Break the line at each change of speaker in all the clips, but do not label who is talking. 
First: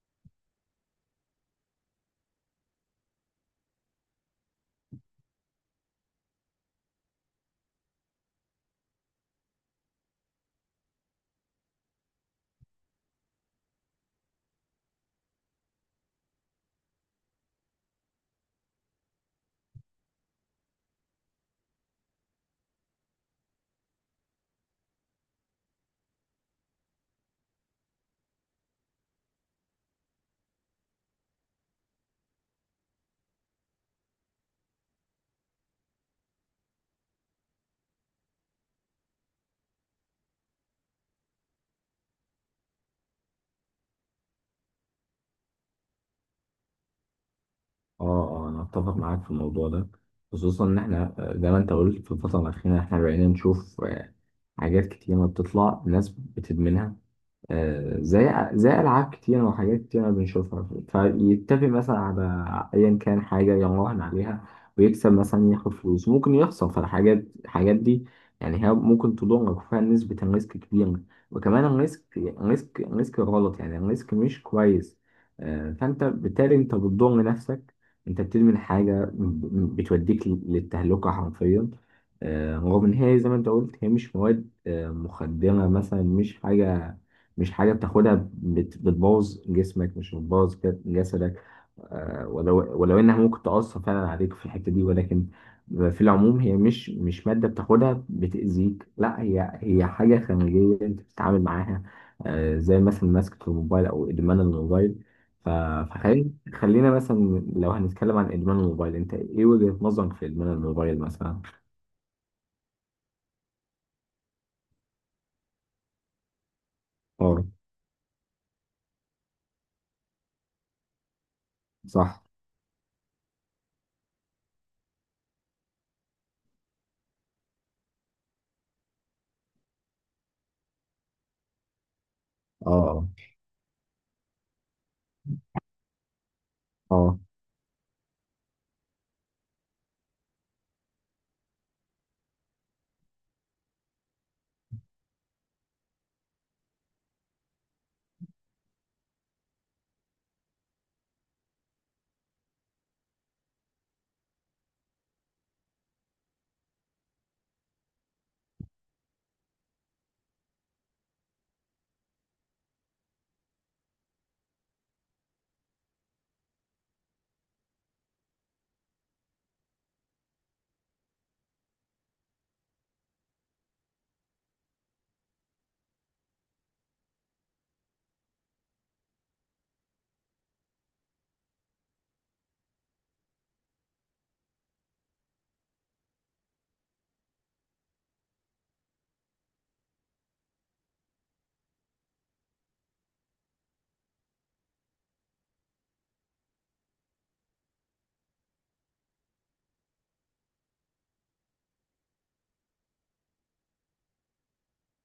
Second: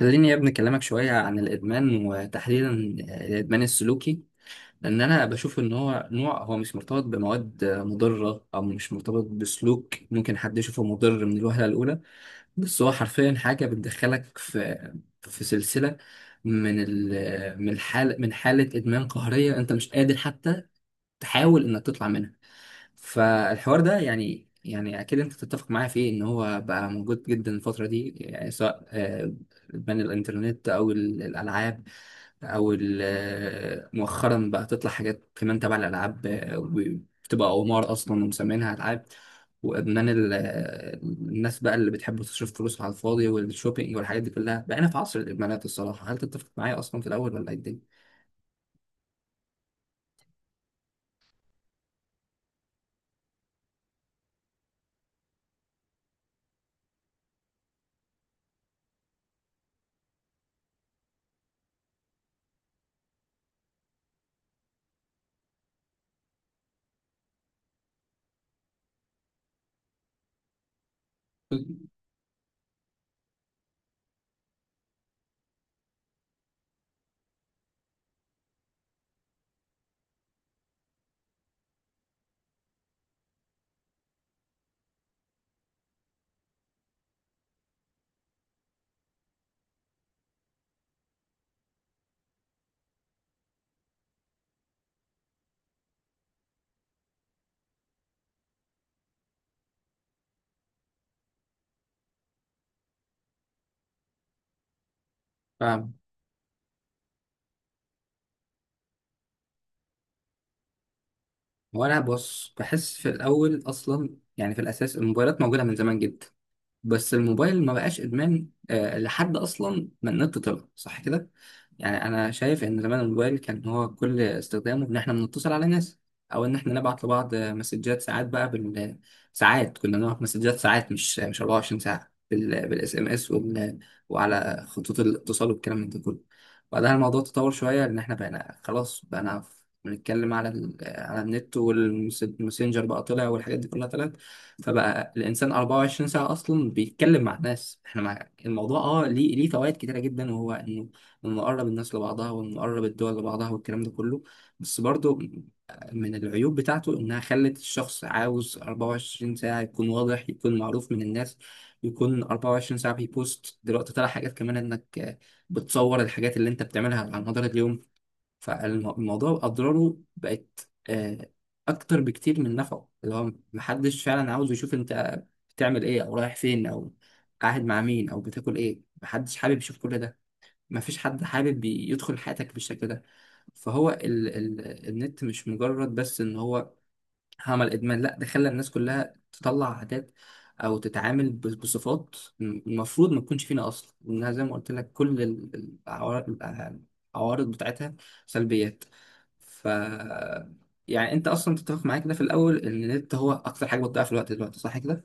خليني يا ابني أكلمك شوية عن الإدمان، وتحديدا الإدمان السلوكي. لأن أنا بشوف إن هو نوع، هو مش مرتبط بمواد مضرة أو مش مرتبط بسلوك ممكن حد يشوفه مضر من الوهلة الأولى، بس هو حرفيا حاجة بتدخلك في سلسلة من الحال من حالة إدمان قهرية أنت مش قادر حتى تحاول إنك تطلع منها. فالحوار ده يعني اكيد انت تتفق معايا فيه ان هو بقى موجود جدا الفتره دي، يعني سواء بين الانترنت او الالعاب، او مؤخرا بقى تطلع حاجات كمان تبع الالعاب، وبتبقى قمار اصلا ومسمينها العاب، وادمان الناس بقى اللي بتحب تصرف فلوس على الفاضي والشوبينج والحاجات دي كلها. بقينا في عصر الادمانات الصراحه. هل تتفق معايا اصلا في الاول ولا ايه الدنيا؟
اه، اه، انا اتفق معاك في الموضوع ده. خصوصا ان احنا زي ما انت قلت في الفتره الاخيره، احنا بقينا نشوف حاجات كتير ما بتطلع ناس بتدمنها، زي ألعاب كتيرة وحاجات كتيرة بنشوفها. فيتفق مثلا على أيا كان حاجة يراهن عليها ويكسب، مثلا ياخد فلوس، ممكن يخسر، فالحاجات دي يعني هي ممكن تضرك وفيها نسبة الريسك كبيرة، وكمان الريسك غلط، يعني الريسك مش كويس. فأنت بالتالي أنت بتضر نفسك، أنت بتدمن حاجة بتوديك للتهلكة حرفيا. رغم إن هي زي ما أنت قلت هي مش مواد مخدرة مثلا، مش حاجة بتاخدها بتبوظ جسمك، مش بتبوظ جسدك. ولو انها ممكن تأثر فعلا عليك في الحتة دي، ولكن في العموم هي مش مادة بتاخدها بتأذيك، لا هي هي حاجة خارجية انت بتتعامل معاها، زي مثلا مسكة الموبايل او ادمان الموبايل. ف- فخلينا مثلا، لو هنتكلم عن ادمان الموبايل، انت ايه وجهة نظرك في ادمان الموبايل مثلا؟
وانا بص، بحس في الاول اصلا، يعني في الاساس الموبايلات موجوده من زمان جدا، بس
اه.
الموبايل ما بقاش ادمان لحد اصلا ما النت طلع، صح كده؟ يعني
صح.
انا شايف ان زمان الموبايل كان هو كل استخدامه ان احنا بنتصل على ناس، او ان احنا نبعت لبعض مسجات. ساعات بقى ساعات كنا نبعت مسجات، ساعات مش 24 ساعه، بالاس ام
اه.
اس وال... وعلى خطوط الاتصال والكلام من ده كله. بعدها
اه. آه.
الموضوع تطور شويه، ان احنا بقينا خلاص بقينا بنتكلم على ال... على النت، والماسنجر بقى طلع والحاجات دي كلها طلعت، فبقى الانسان 24 ساعه اصلا بيتكلم مع الناس. احنا مع الموضوع، اه، ليه فوائد كتيره جدا، وهو انه قرب الناس لبعضها، وانه قرب الدول لبعضها والكلام ده كله. بس برضو من العيوب بتاعته انها خلت الشخص عاوز 24 ساعه يكون واضح، يكون معروف من الناس، يكون 24 ساعه بيبوست. دلوقتي طلع حاجات كمان انك بتصور الحاجات اللي انت بتعملها على مدار اليوم، فالموضوع أضراره بقت أكتر بكتير من نفعه. اللي هو محدش فعلا عاوز يشوف أنت بتعمل إيه، أو رايح فين، أو قاعد مع مين، أو بتاكل إيه. محدش حابب يشوف كل ده. مفيش حد حابب يدخل حياتك بالشكل ده. فهو ال ال النت مش مجرد بس إن هو عمل ادمان، لا، ده خلى الناس كلها تطلع عادات او تتعامل بصفات المفروض ما تكونش فينا اصلا، لانها زي ما قلت لك كل العوارض بتاعتها سلبيات. ف يعني انت اصلا تتفق معايا كده في الاول ان النت هو اكتر حاجه بتضيع في الوقت دلوقتي، صح كده؟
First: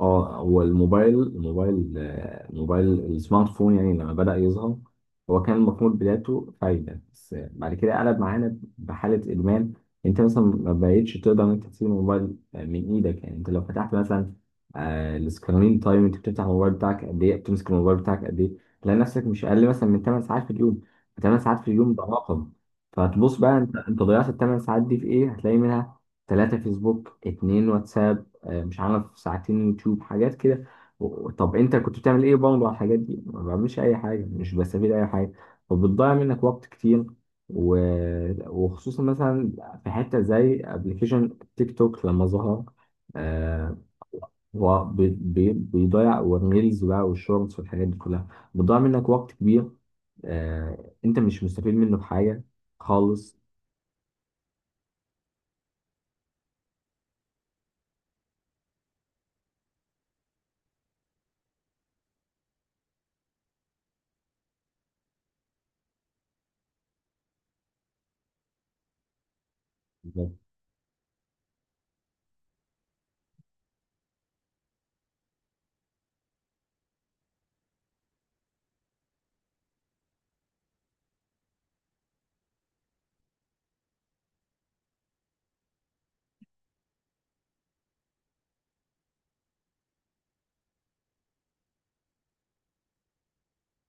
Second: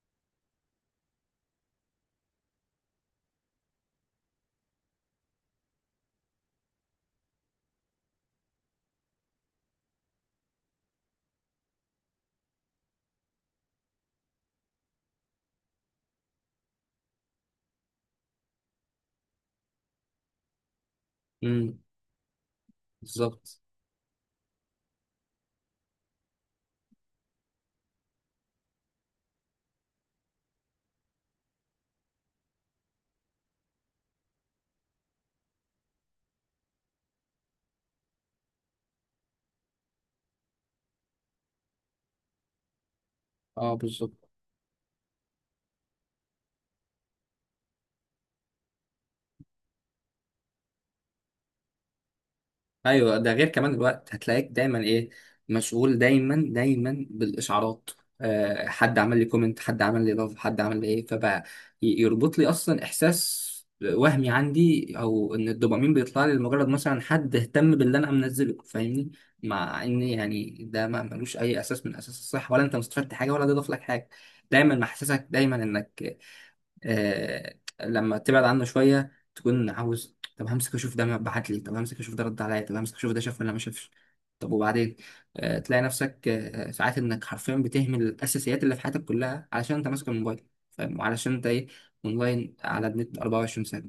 اه، هو الموبايل السمارت فون يعني لما بدأ يظهر، هو كان المفروض بدايته فايدة، بس بعد كده قلب معانا بحالة إدمان. أنت مثلا ما بقتش تقدر إن أنت تسيب الموبايل من إيدك. يعني أنت لو فتحت مثلا السكرين تايم، أنت بتفتح الموبايل بتاعك قد إيه، بتمسك الموبايل بتاعك قد إيه، تلاقي نفسك مش أقل مثلا من 8 ساعات في اليوم. 8 ساعات في
امم
اليوم ده رقم. فتبص بقى
بالظبط.
أنت ضيعت ال 8 ساعات دي في إيه، هتلاقي منها 3 فيسبوك، 2 واتساب، مش عارف ساعتين يوتيوب، حاجات كده. طب انت كنت بتعمل ايه برضه على الحاجات دي؟ ما بعملش اي حاجه، مش بستفيد اي حاجه، وبتضيع منك وقت كتير، و... وخصوصا مثلا في حته زي ابلكيشن تيك توك لما ظهر.
اه
آه
بالظبط.
هو بيضيع، والريلز بقى والشورتس والحاجات دي كلها بتضيع منك وقت كبير، انت مش مستفيد منه بحاجه
ايوه ده
خالص.
غير كمان الوقت. هتلاقيك دايما ايه، مشغول دايما دايما بالاشعارات. أه، حد عمل لي كومنت، حد عمل لي لاف، حد عمل لي ايه. فبقى يربط لي اصلا احساس وهمي عندي، او ان الدوبامين بيطلع لي لمجرد مثلا حد اهتم باللي انا منزله، فاهمني؟ مع ان يعني ده ما ملوش اي اساس من اساس الصح، ولا انت مستفدت حاجه، ولا ده ضاف لك حاجه. دايما محسسك دايما انك آه لما تبعد عنه شويه تكون عاوز، طب همسك اشوف ده بعت لي، طب همسك اشوف ده رد عليا، طب همسك اشوف ده شاف ولا ما شافش. طب وبعدين؟ تلاقي نفسك ساعات انك حرفيا بتهمل الاساسيات اللي في حياتك كلها علشان انت ماسك الموبايل، فاهم؟ وعلشان انت ايه، اونلاين على النت 24 ساعه.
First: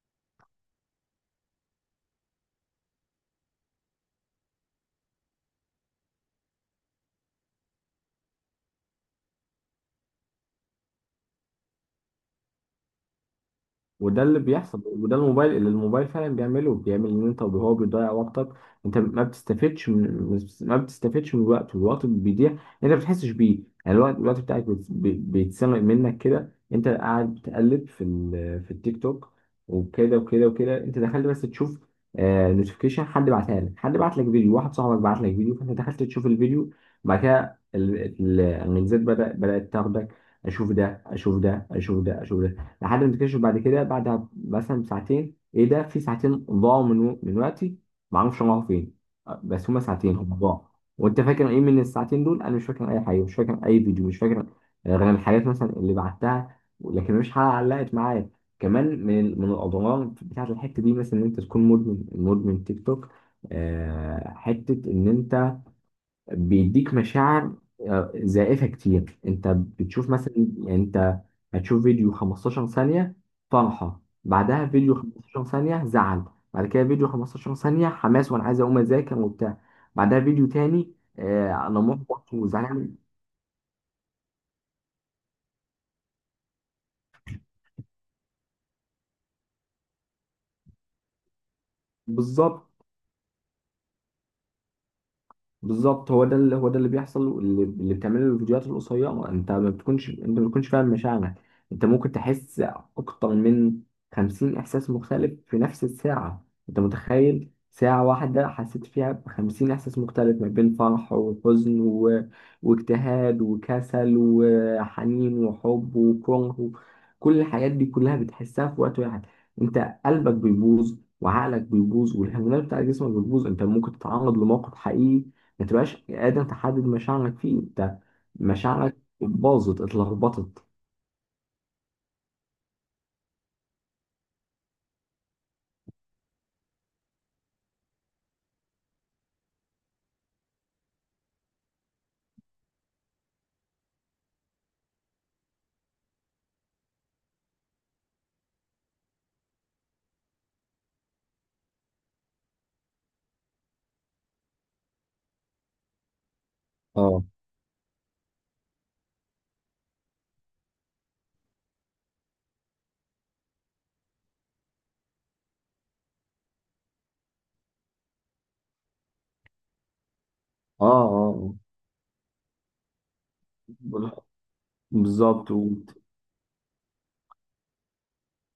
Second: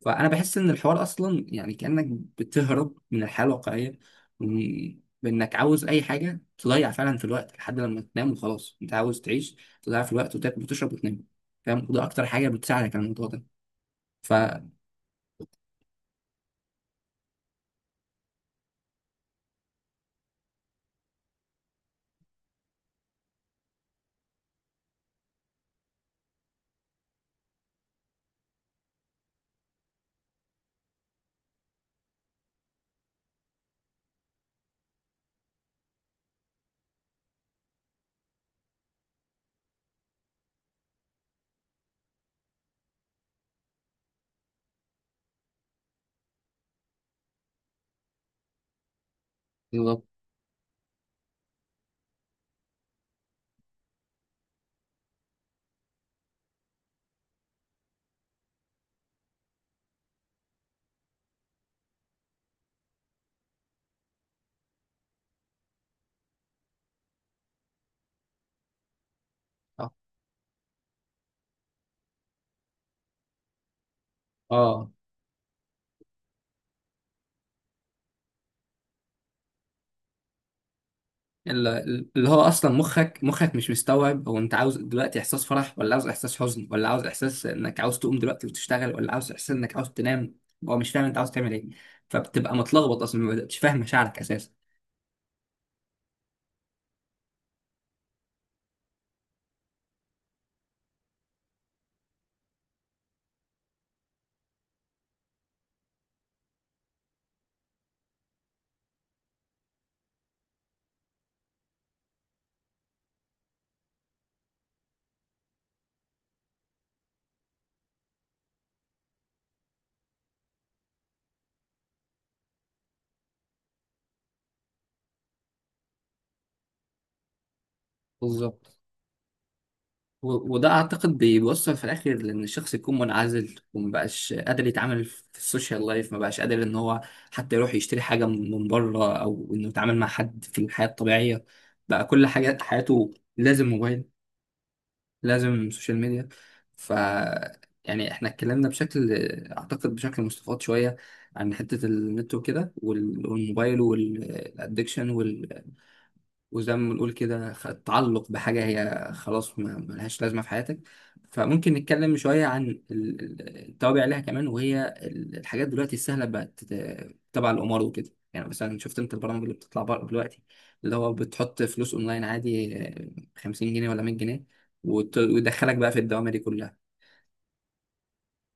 فانا بحس ان الحوار اصلا يعني كانك بتهرب من الحياه الواقعيه، وإن- بانك عاوز اي حاجه تضيع فعلا في الوقت لحد لما تنام، وخلاص انت عاوز تعيش تضيع في الوقت، وتاكل، وتشرب، وتنام، فاهم؟ وده اكتر حاجه بتساعدك على الموضوع ده.
وده
ف
اللي بيحصل، وده الموبايل فعلا بيعمله، بيعمل ان انت هو بيضيع وقتك. انت ما بتستفدش من الوقت، والوقت بيضيع انت ما بتحسش بيه. يعني الوقت بتاعك بيتسرق منك كده، انت قاعد بتقلب في في التيك توك، وكده وكده وكده انت دخلت بس تشوف، نوتيفيكيشن، حد بعتها لك، حد بعت لك فيديو، واحد صاحبك بعت لك فيديو، فانت دخلت تشوف الفيديو. بعد كده الميزات بدأت تاخدك، اشوف ده اشوف ده اشوف ده اشوف ده، لحد ما تكتشف بعد كده، بعد مثلا ساعتين، ايه ده، في ساعتين ضاعوا من وقتي، ما اعرفش راحوا فين. بس هما
بالظبط.
ساعتين هما ضاعوا. وانت فاكر ايه من الساعتين دول؟ انا مش فاكر اي حاجه، مش فاكر اي فيديو، مش فاكر غير الحاجات مثلا اللي بعتها، لكن مفيش حاجه علقت معايا. كمان من الاضرار بتاعت الحته دي، مثلا ان انت تكون مدمن تيك توك. حته ان انت بيديك مشاعر زائفة كتير، انت
اه
بتشوف مثلا، يعني انت هتشوف فيديو 15 ثانية فرحة، بعدها
آه.
فيديو 15 ثانية زعل، بعد كده فيديو 15 ثانية حماس وانا عايز اقوم اذاكر وبتاع، بعدها فيديو تاني انا
اللي
محبط
هو اصلا
وزعلان.
مخك مش مستوعب هو انت عاوز دلوقتي احساس فرح، ولا عاوز احساس حزن، ولا عاوز احساس انك عاوز تقوم دلوقتي وتشتغل، ولا عاوز احساس انك عاوز تنام. هو مش فاهم انت عاوز تعمل ايه، فبتبقى
بالظبط،
متلخبط، اصلا ما بتبقاش فاهم مشاعرك اساسا.
بالظبط. هو ده اللي بيحصل، اللي بتعمله الفيديوهات القصيره، انت ما بتكونش فاهم مشاعرك. انت ممكن تحس اكتر من 50 احساس مختلف في نفس الساعه. انت متخيل ساعه واحده حسيت فيها ب 50 احساس مختلف، ما بين فرح وحزن واجتهاد وكسل وحنين وحب وكره كل الحاجات دي كلها بتحسها في وقت واحد. انت قلبك بيبوظ وعقلك بيبوظ والهرمونات بتاع جسمك بتبوظ. انت ممكن تتعرض لموقف حقيقي ما تبقاش قادر تحدد مشاعرك فيه. انت
بالظبط.
مشاعرك باظت اتلخبطت.
وده اعتقد بيوصل في الاخر لان الشخص يكون منعزل، ومبقاش قادر يتعامل في السوشيال لايف، مبقاش قادر ان هو حتى يروح يشتري حاجه من بره، او انه يتعامل مع حد في الحياه الطبيعيه. بقى كل حاجه، حياته لازم موبايل، لازم سوشيال ميديا. ف يعني احنا اتكلمنا بشكل، اعتقد بشكل مستفاض شويه، عن حته النت وكده والموبايل والادكشن. وزي ما بنقول
اه.
كده، تعلق بحاجة هي خلاص ما ملهاش لازمة في حياتك. فممكن نتكلم شوية عن التوابع ليها كمان، وهي الحاجات دلوقتي السهلة بقت تبع القمار وكده، يعني مثلا شفت انت البرامج اللي بتطلع بره دلوقتي
اه.
اللي
اه.
هو
آه.
بتحط فلوس اونلاين عادي، 50 جنيه ولا 100 جنيه،
بالظبط.
ويدخلك بقى في الدوامة دي كلها.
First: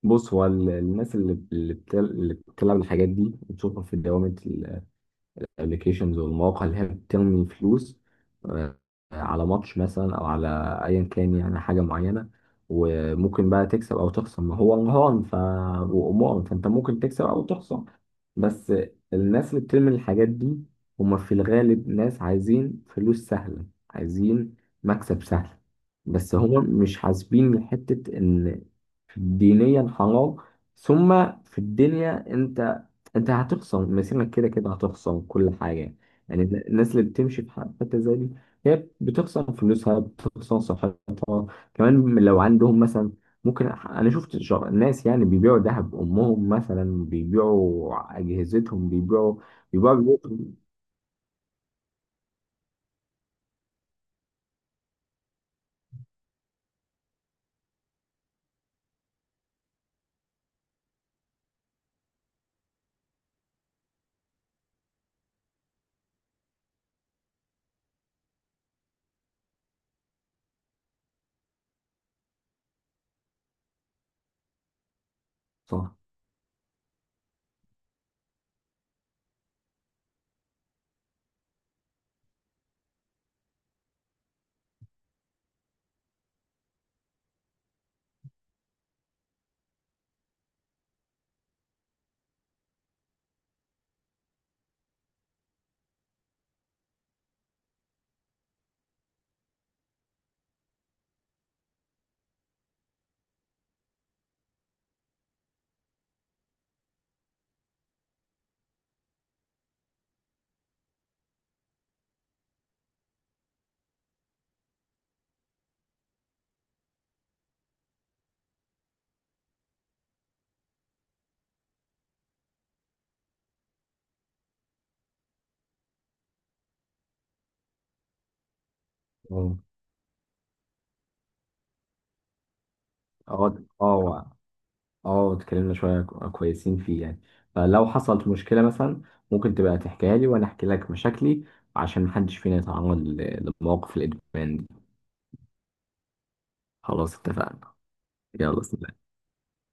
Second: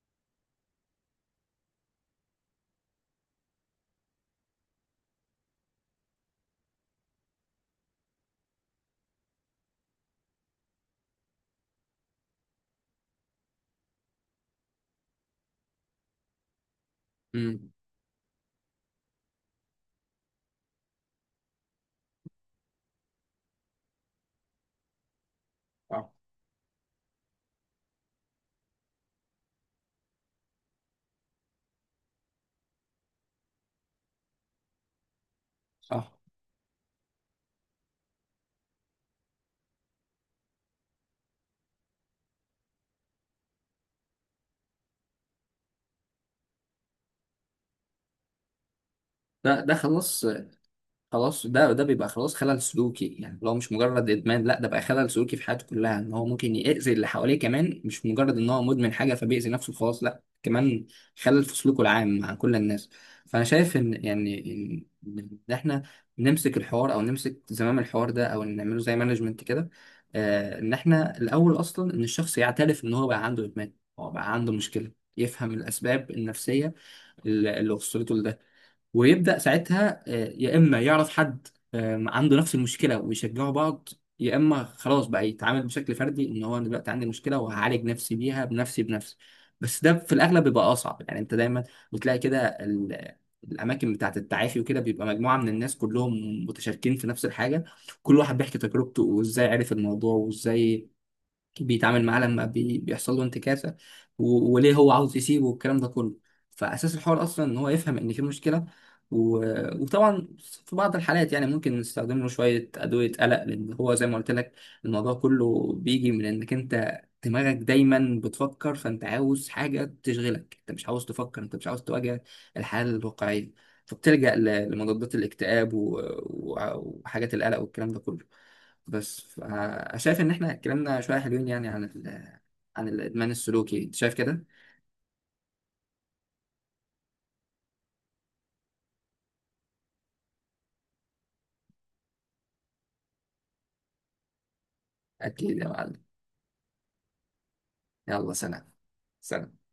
بص، هو الناس اللي بتلعب الحاجات دي بتشوفها في دوامة، الابلكيشنز والمواقع اللي هي بترمي فلوس آه، على ماتش مثلا، او على ايا كان، يعني حاجه معينه، وممكن بقى تكسب او تخسر، ما هو رهان. وامور، فانت ممكن تكسب او
امم
تخسر. بس الناس اللي بترمي الحاجات دي هما في الغالب ناس عايزين فلوس سهله، عايزين مكسب سهل،
آه.
بس هما مش حاسبين حته ان دينيا حرام، ثم في الدنيا انت هتخصم مسيرك، كده كده هتخصم كل حاجة.
اه
يعني الناس اللي بتمشي في حتة زي دي هي بتخصم فلوسها، بتخصم صحتها كمان. لو عندهم مثلا، ممكن، انا شفت ناس يعني بيبيعوا ذهب امهم مثلا، بيبيعوا اجهزتهم،
ده
بيبيعوا
خلاص.
بيوتهم.
خلاص، ده ده بيبقى خلاص خلل سلوكي، يعني لو مش مجرد ادمان، لا ده بقى خلل سلوكي في حياته كلها، ان هو ممكن يأذي اللي حواليه كمان، مش مجرد ان هو مدمن حاجه فبيأذي نفسه، خلاص لا، كمان خلل في سلوكه العام مع كل الناس. فانا شايف ان يعني ان إن احنا نمسك الحوار، او نمسك زمام الحوار ده، او نعمله زي مانجمنت كده، ان احنا الاول اصلا ان الشخص يعترف ان هو بقى عنده ادمان، هو بقى عنده مشكله، يفهم
صح.
الاسباب النفسيه اللي وصلته لده، ويبدأ ساعتها يا إما يعرف حد عنده نفس المشكلة ويشجعوا بعض، يا إما خلاص بقى يتعامل بشكل فردي، إن هو أنا دلوقتي عندي مشكلة وهعالج نفسي بيها بنفسي بنفسي. بس ده في الأغلب بيبقى أصعب، يعني أنت دايما بتلاقي كده الأماكن بتاعة التعافي وكده بيبقى مجموعة من الناس كلهم متشاركين في نفس الحاجة. كل واحد بيحكي تجربته، وإزاي عرف الموضوع، وإزاي بيتعامل معاه لما بيحصل له انتكاسه، و... وليه هو عاوز يسيبه والكلام ده كله. فاساس الحوار اصلا ان هو يفهم ان في مشكله، و... وطبعا في بعض الحالات يعني ممكن نستخدم له شويه ادويه قلق، لان هو زي ما قلت لك الموضوع كله بيجي من انك انت دماغك دايما بتفكر، فانت عاوز حاجه تشغلك، انت مش عاوز تفكر، انت مش عاوز تواجه الحاله الواقعيه، فبتلجأ لمضادات الاكتئاب، و... و... وحاجات القلق والكلام ده كله. بس
اه.
شايف ان احنا اتكلمنا شويه حلوين يعني عن ال... عن الادمان
اه.
السلوكي، انت شايف
اه.
كده؟
اه. اتكلمنا شوية كويسين فيه يعني، فلو حصلت مشكلة مثلا، ممكن تبقى تحكيها لي وانا احكي لك مشاكلي عشان محدش فينا يتعرض لمواقف الادمان دي.
اكيد يا معلم.
خلاص، اتفقنا.
يلا
يلا
سلام.
سلام.
سلام.